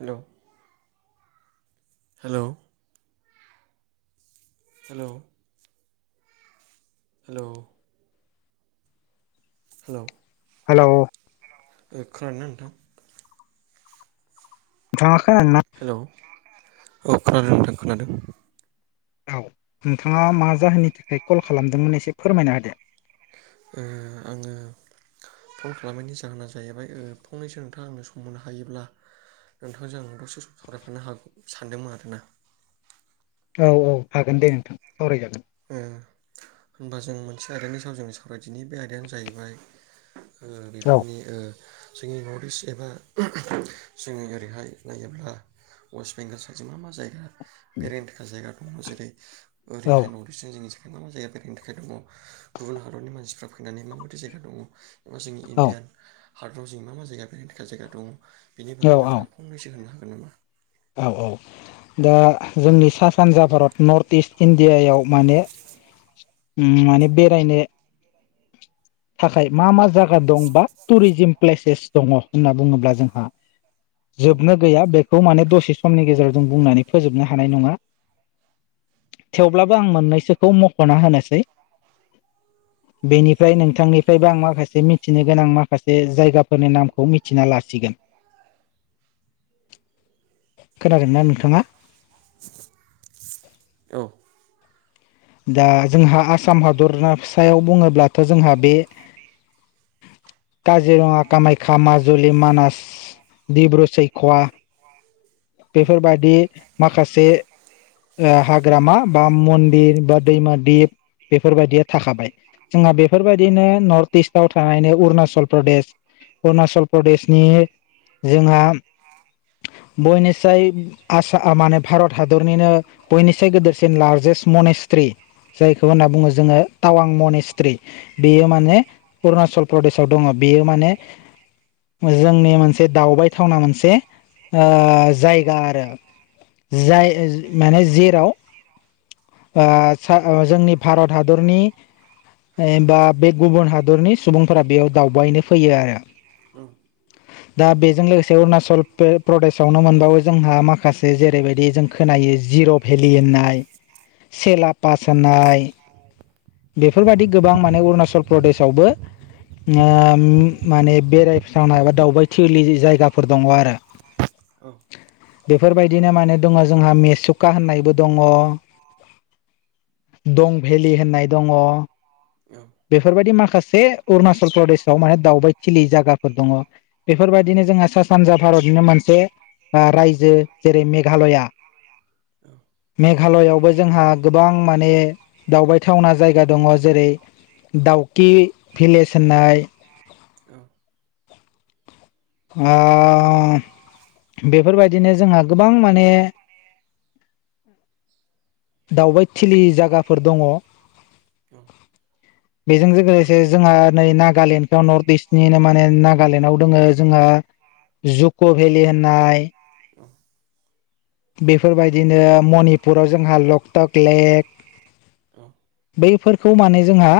Hello hello hello hello hello hello ओ खोनादोंना नोंथां? नोंथाङा खोनादोंना? हेलौ औ खोनादों नोंथां खोनादों औ नोंथांङा मा जाहोननि थाखाय कल खालामदोंमोन एसे फोरमायनो होदो ओ आङो फन खालामनायनि जाहोना जाहैबाय ओ फंनैसो नोंथांङा आंनो सम मोननो हायोब्ला नोंथांजों आं दसे सम सावरायफानो हागौ सानदोंमोन आरोना औ औ हागोन दे नोंथां सावरायजागोन। ओं होनबा जों मोनसे आयदानि सायावजोंनो सावरायदिनि बे आयदायानो जाहैबाय ओ औ बेफोरनि ओ जोंनि नर्थ इस्ट एबा जोङो ओरैहाय नायोब्ला वेस्ट बेंगल साइड जजों मा मा जायगा बेरायनो थाखाय जायगा दङ जेरै औ ओरैहाय न' [unintelligible] थाखाय मा मा जायगा बेरायनि थाखाय दङ गुबुन हारतनि मानसिफ्रा फैनानै माबायदि जायगा दङ एबा जोंनि इण्डियान हादराव जों मा मा जायगा बेनो थाखाय जायगा दङ बेनि औ बागै नोंथाङा फंनैसो होनो हागोन नामा? औ औ दा औ जोंनि सा सानजा भारत नर्थ इस्ट इण्डियायाव माने ओम माने बेरायनो थाखाय मा मा जायगा दं बा टुरिजिम प्लेसेस दङ होनना बुङोब्ला जोंहा औ जोबनो गैया बेखौ माने दसे समनि गेजेराव जों बुंनानै फोजोबनो हानाय नङा। थेवब्लाबो आं मोननैसोखौ मख'ना होनोसै बेनिफ्राय नोंथां थांनिफ्रायबो आं माखासे मिथिनो गोनां माखासे जायगाफोरनि नामखौ मिथिना लासिगोन खोनादों ना नोंथाङा औ दा जोंहा आसाम हादरसायाव बुङोब्लाथ' जोंहा बे काजिरङा कामाख्या माजुलि मानास डिब्रु सैखवा खौ बेफोरबायादि माखासे हाग्रामा बा मन्दिर बा दैमा दिप बेफोरबायदिया थाखाबाय जोंहा बेफोरबायदिनो नर्थ इस्टव थानायनो अरुणाचल प्रदेश अरुणाचल प्रदेशनि जोंहा बयनिस्राय आ माने भारत हादरनिनो बयनिसाय गदेरसिन लार्जेस्ट मनेस्ट्रि जायखौ होनना बुङो जोङो टावां मनेस्ट्रि। बेयो माने अरुणाचल प्रदेशाव दङ बेयो माने जोंनि मोनसे दावबायथावना मोनसे ओ जायगा आरो। जाय माने जेराव ओ जोंनि भारत हादरनि बा बे गुबुन हादरनि सुबुंफोरा बेयाव दावबायनो फैयो आरो। [inaudible] [unintelligible] दा बेजों लोगोसे अरुणाचल प्रदेशआवनो मोनबाबो जोंहा माखासे जेरैबायदि जों खोनायो जिर' भेलि होननाय सेलाफास होन्नाय बेफोरबायादि गोबां माने अरुणाचल प्रदेशआवबो ओ माने बेराय थावना बा दावबायथिलि जायगाफोर दङ आरो। [inaudible] बेफोरबायदिनो माने दङ जोंहा मेसुखा होननायबो दङ दं भेलि होननाय दङ। औ औ बेफोरबायदि माखासे अरुणाचल प्रदेशआव माने दावबायथिलि जायगाफोर दङ। बेफोरबायदिनो जोंहा सा सानजा भारतनिनो मोनसे रायजो जेरै मेघालया औ मेघालयआव बो जोंहा नंगौ औ गोबां माने दावबायथावना जायगा दङ जेरै दाउखि भिलेज होननाय अह बेफोरबायदिनो जोंहा गोबां माने दावबायथिलि जायगाफोर दङ [unintelligible] बेजों लोगोसे जोंहा नै नागालेण्डखौ नर्थ इस्टनिनो माने नागालेण्डआव दोङो जोंहा जुक' भेलि होननाय बेफोरबायदिनो मनिपुराव जोंहा लकटक लेक औ बैफोरखौ माने जोंहा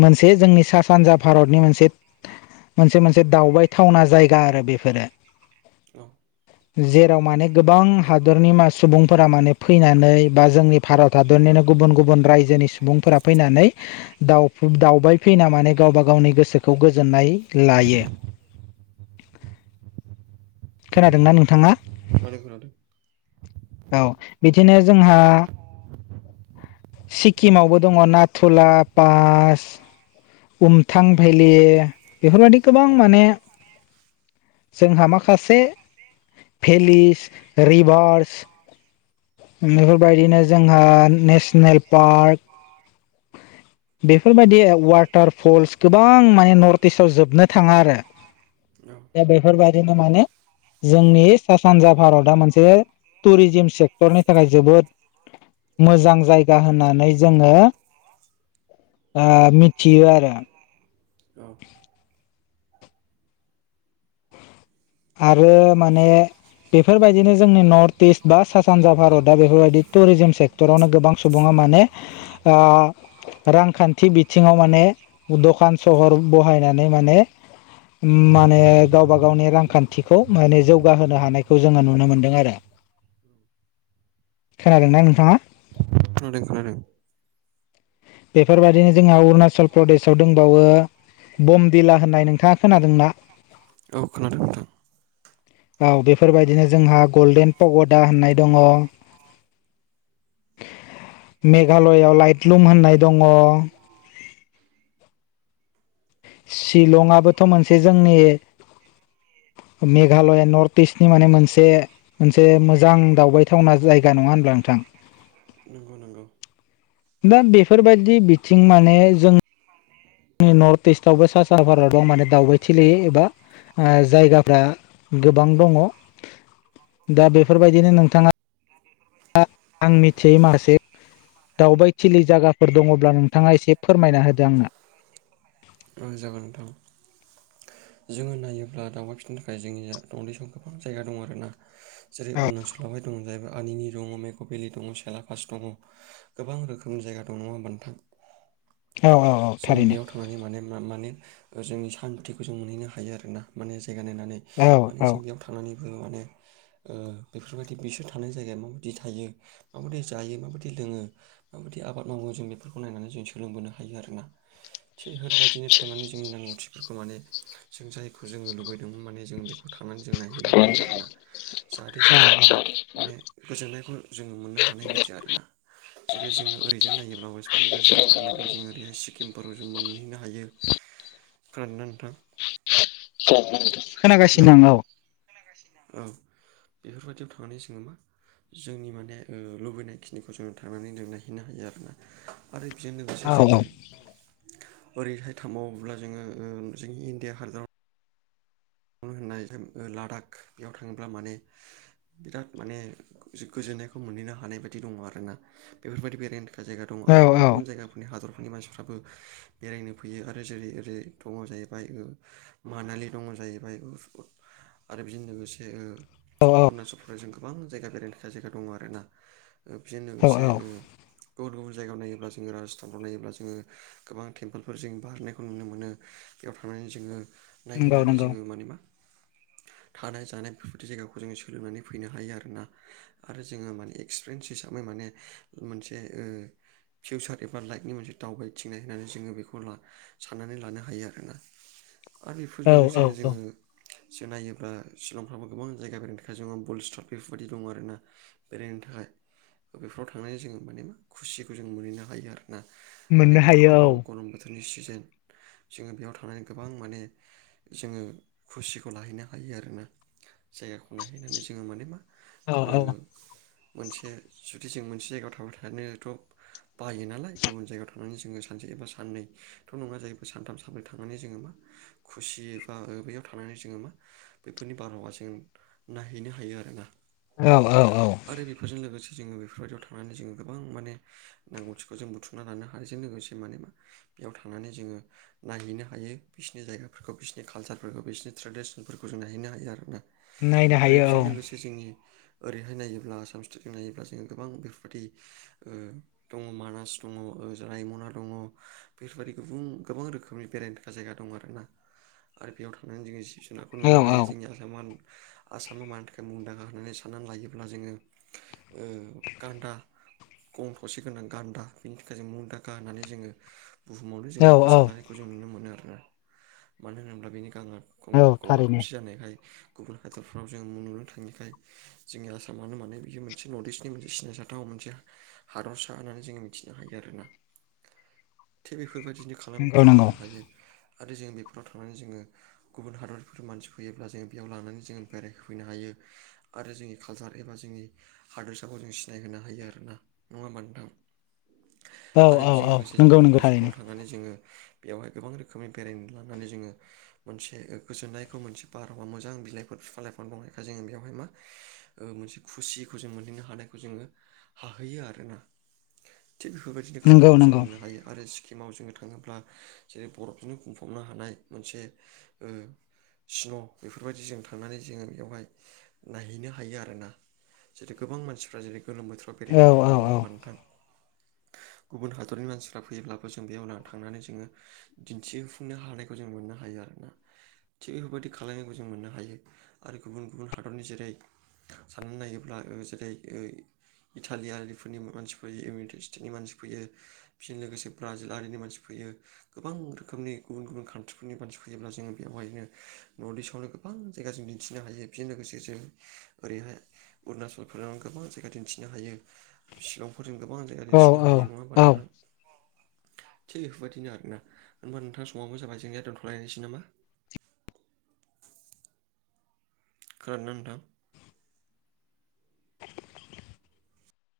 मोनसे जोंनि सा सानजा भारतनि मोनसे मोनसे मोनसे दावबायथावना जायगा आरो बेफोरो औ जे आव माने गोबां हादरनि मा सुबुंफोरा माने फैनानै बा जोंनि भारत हादरनिनो गुबुन गुबुन रायजोनि सुबुंफोरा फैनानै दाउ दावबाय फैना माने गावबा गावनि गोसोखौ गोजोननाय लायो। खोनादोंना नोंथाङा? [inaudible] औ बिदिनो जोंहा सिक्किमावबो दङ नाथुला पास उमथां भैलि बेफोरबायाददि गोबां औ माने जोंहा माखासे भेलिस रिभार्स बेफोरबायदिनो जोंहा नेसनेल पार्क [inaudible] बेफोर बायदि अ'वाटार फल्स गोबां माने नर दिसाव जोबनो थाङा आरो। दा बेफोर बादिनो माने जोंनि सा सानजा भारतआ मोनसे टुरिजिम सेक्टरनि थाखाय जोबोद मोजां जायगा होननानै जोङो आ मिथियो आरो। औ आरो माने बेफोरबायदिनो जोंनि नर्थ दिसा बा सा सानजा भारतआ बेफोरबायदि टुरिजिम सेक टरावनो गोबां सुबुङा माने आ रांखान्थि बिथिङाव माने दखान सहर बहायनानै माने माने गावबा गावनि रां खान्थिखौ माने जौगाहोनो हानायखौ जोङो नुनो मोनदों आरो। खोनादों ना नोंथाङा? खोनादों खोनादों। बेफोर बायदिनो जोंहा अरुणाचल प्रदेशाव दंबावो। बमदिला होननाय नोंथाङा खोनादों ना? औ खोनादों नोंथां। औ बेफोरबायदिनो जोंहा गल्डेन पग'दा होननाय दङ। मेघालयआव लाइटलुम होननाय दङ। शिलंआबोथ' मोनसे जोंनि मेघालया नर्थ दिसनि माने मोनसे मोनसे मोजां दावबायथावना जायगा नङा होनब्ला नोंथां। नंगौ नंगौ। दा बेफोरबायदि बिथिं माने जों माने नि नर्थ दिसथावबो सा सानजा भारताव माने दावबायथि एबा आं जायगाफ्रा गोबां दङ। दा बेफोरबायदिनो नोंथाङा आं आं मिथियै मासे दावबायथिलि जागाफोर दङब्ला नोंथाङा एसे फोरमायना होदो आंनो। ओं जागोन नोंथां। जोङो नायोब्ला दावउबाय फिननो थाखाय जोंनिया थ' उन्दै सम गोबां जायगा दं आरो ना। जेरै औ अरुणाचल बावहाय दंमोन जाहैबाय आलिनि दङ मेक' भेलि दङ, फिसाला सासे दङ। गोबां रोखोम जायगा दं नङा होमबा नोंथां। औ औ जोङो थारैनो बेयाव थांनानै माने माने ओ जोंनि सान्थिखौ जों मोनहैनो हायो आरो ना। माने जायगा नायनानै औ औ माने जों बेयाव थांनानैबो माने ओ बेफोरबायदि बिसोर थानाय जायगाया माबायदि थायो, माबायदि जायो, माबायदि लोङो? माबायदि आबाद मावो जों बेफोरखौ नायनानै जों सोलोंबोनो हायो आरो ना। थि होरबायदिनो थांनानै जोंनि नांगौथिफोरखौ माने जों जायखौ जोङो लुबैदोंमोन माने जों बेखौ ओ थांनानै जों नायहैनो हायो आरो ना। जाहाथे जोङो माने गोजोननायखौ जोङो मोननो हानाय बायदि आरो ना। जेरै जोङो ओरै जाय नायोब्ला अ'एस बेंगलजों जुदि थाङोब्ला जोङो ओरैहाय सिकिमफोराव जों मोनहैनो हायो। खोनादों ना नोथां? हेलौ खोनागासिनो दं, औ। औ बेफोरबायदियाव थांनानै सोङो मा जोंनि माने ओ लुबैनाय खिनिखौ जों थांनानै जों नायहैैनो हायो आरो ना। आरो बेजों लोगोसे औ जोङो। ओरैहाय थांबावोब्ला जोङो ओ जोंनि इण्डिया हादराव नों होननाय जों ओ लादाख बेयाव थाङोब्ला माने बिराद माने जो गोजोननायखौ मोनहैनो हानाय बायदि दङ आरोना। बेफोरबायदि बेरेन ओ जायगा दङ। औ आरो गुबुन गुबुन जायगा फोरनि हादरफोरनि मानसिफ्राबो बेरायनो फैयो आरो जेरै ओरै दङ जाहैबाय मानालि दङ जाहैबाय आरो बिजों लोगोसे ओ औ औ अरुणाचल प्रदेशजों गोबां जायगा बेरायनो थाखाय जायगा दङ आर ना बेजों औ लोगोसे औ ओ गुबुन गुबुन जायगायाव नायोब्ला जोङो राजस्थानफ्राव नायोब्ला जोङो गोबां टेम्पोलफोर जों बारनायखौ नुनो मोनो बेयाव थांनानै जोङो नंगौ नायहैनानै नंगौ जोङो माने मा थानाय जानाय बेफोरदि जायगाखौ जोङो सोलोंनानै फैनो हायो आरोना आरो जोङो माने एक्सपिरियेन्स हिसाबै माने मोनसे ओ फिउसार एबा लाइफनि मोनसे दावबायथिंनाय होननानै जोङो बेखौ ला साननानै लानो हायो आरोना आरो बेफोर औ जो औ औ ङो जो नायोब्ला सिलंफ्रावो गोबां जायगा बेरायनो थाखाय जोङो बुल स्टक बेफोरबायदि दङ आरो ना बेरायनो थाखाय बेफोराव थांनानै जोङो माने मा खुसिखौ जों मोनहैनो हायो आरो ना माने मोननो दाथ' हायो औ गोलोम गरम बो थोरनि सिजेन जोङो बेयाव थानानै गोबां माने जोङो खुसिखौ लाहैनो हायो आरोना जायगाखौ नायहैनानै जोङो माने मा औ ओ औ मोनसे जुदि जों मोनसे जायगायाव थाबाय थानायाथ' बायो नालाय गुबुन जायगायाव थां नानै जोङो सानसे एबा साननै थ' नङा जायो सानथाम सानब्रै थानानै जोङो मा खुसि बा बैयाव थानानै जोङो मा बेफोरनि बारहावा जों नायहैनो हायो आरोना औ औ औ आरो बेफोरजों लोगोसे जोङो बेफोरबायदियाव थांनानै जोङो गोबां माने नांगौथिखौ जों बुथुमना लानो हानायजों लोगोसे माने मा बेयाव थांनानै जोङो नायहैनो हायो बिसोरनि जायगाफोरखौ बिसोर नि कालसारफोरखौ बिसोरनि ट्रेडिसनफोरखौ जों नायहैनो हायो आरोना नायनो आरो हायो औ बेजों लोगोसे जोंनि ओरैहाय नायोब्ला आसाम सिटेटजों नायोब्ला जोङो गोबां बेफोरबायदि ओ दङ मानास दङ रायमना दङ बेफोरबायदि गुबुन गोबां रोखोमनि बेरायनो जा-जायगा दं आरोना आरो बेयाव थांनानै जोङो जिब जुनारखौ औ नुनो हायो जोंनि आ सामा आसामा मानि थाखाय मुंदांखा होननानै साननानै लायोब्ला जोङो ओ गान्दा गं थसे गोनां गान्दा बेनि थाखाय जों मुंदांखा होननानै जोङो बुहुमावनो औ जोङो औ गोसारनायखौ जों नुनो मोनो आरोना मानो होनोब्ला बेनि गाङा गं औ गङा थारैनो थसे जानायखाय गुबुन हादरफ्राव जों नुनो थाङिखाय जोंनि आसामानो माने बियो मोनसे नर्थ इस्टनि मोनसे सिनायजाथाव मोनसे हादरसा होननानै जों मिथिनो हायो आरोना। थिग बेफोरबायदिनो खालामनायखौ नंगौ जों नंगौ मोननो हायो आरो जों बेफोराव थांनानै जोङो गुबुन हादरफोरनि मानसि फैयोब्ला जोङो बेयाव लांनानै जोङो बेरायफैनो हायो आरो जोंनि कालसार एबा जोंनि हादोरसाखौ जों सिनायहोनो हायो आरोना नङा होमबा नोंथां? औ आरो औ बेजों औ लोगोसे जों नंगौ नंगौ अरुणाचलफ्राव थारैनो थां नानै जोङो बेवहाय गोबां रोखोमनि बेरायनो लानानै जोङो मोनसे गोजोननायखौ मोनसे बारहावा मोजां बिलाइफोर फिजां लाइफां दंनायखाय जोङो बेवहाय मा ओ मोनसे खुसिखौ जों मोनहैनो हानायखौ जोङो हाहैयो आरोना थिग बेफोरबायदिनो नंगौ खालामखौ जों नंगौ मोननो हायो आरो सि किमाव जोङो थाङोब्ला जेरै बरफजोंनो बुंफबनो हानाय मोनसे ओ स्न' बेफोरबायदि जों थांनानै जोङो बेवहाय नायहैनो हायो आरोना जेरै गोबां मानसिफ्रा जेरै गोलोम बोथोर आव औ बेरायनो औ थाङो नङा औ होमबा नोंथां? गुबुन हादरनि मानसिफ्रा फैयोब्लाबो जों बेयावना थांनानै जोङो दिन्थिफुंनो हानाय खौ जों मोननो हायो आरोना। थिग बेफोरबायदि खालामनायखौ जों मोननो हायो आरो गुबुन गुबुन हादरनि जेरै- साननानै नायोब्ला ओ जेरै यै इटालियालिफोरनि मानसि फैयो इउनाइटेड स्टेटनि मानसि फैयो फिन लोगोसे ब्राजिल आरिनि मानसि फैयो गोबां रोखोमनि गुबुन गुबुन कान ट्रिफोरनि मानसि फैयोब्ला जोङो बेवहायनो न'निसायावनो गोबां जायगा जों दिन्थिनो हायो फिन लोगोसे जों ओरैहाय अरुणाचलफोराव गोबां जायगा दिन्थिनो हायो शिलंफोरजों गोबां जायगा औ दिन्थिनो हायो नङा होमबा औ औ नोंथां। थिग बेफोरबायायदिनो आरोना होनबा नोंथां समाबो जाबाय जोंनिया दोनथ'लायनोसै नामा खोनादोंना नोंथां।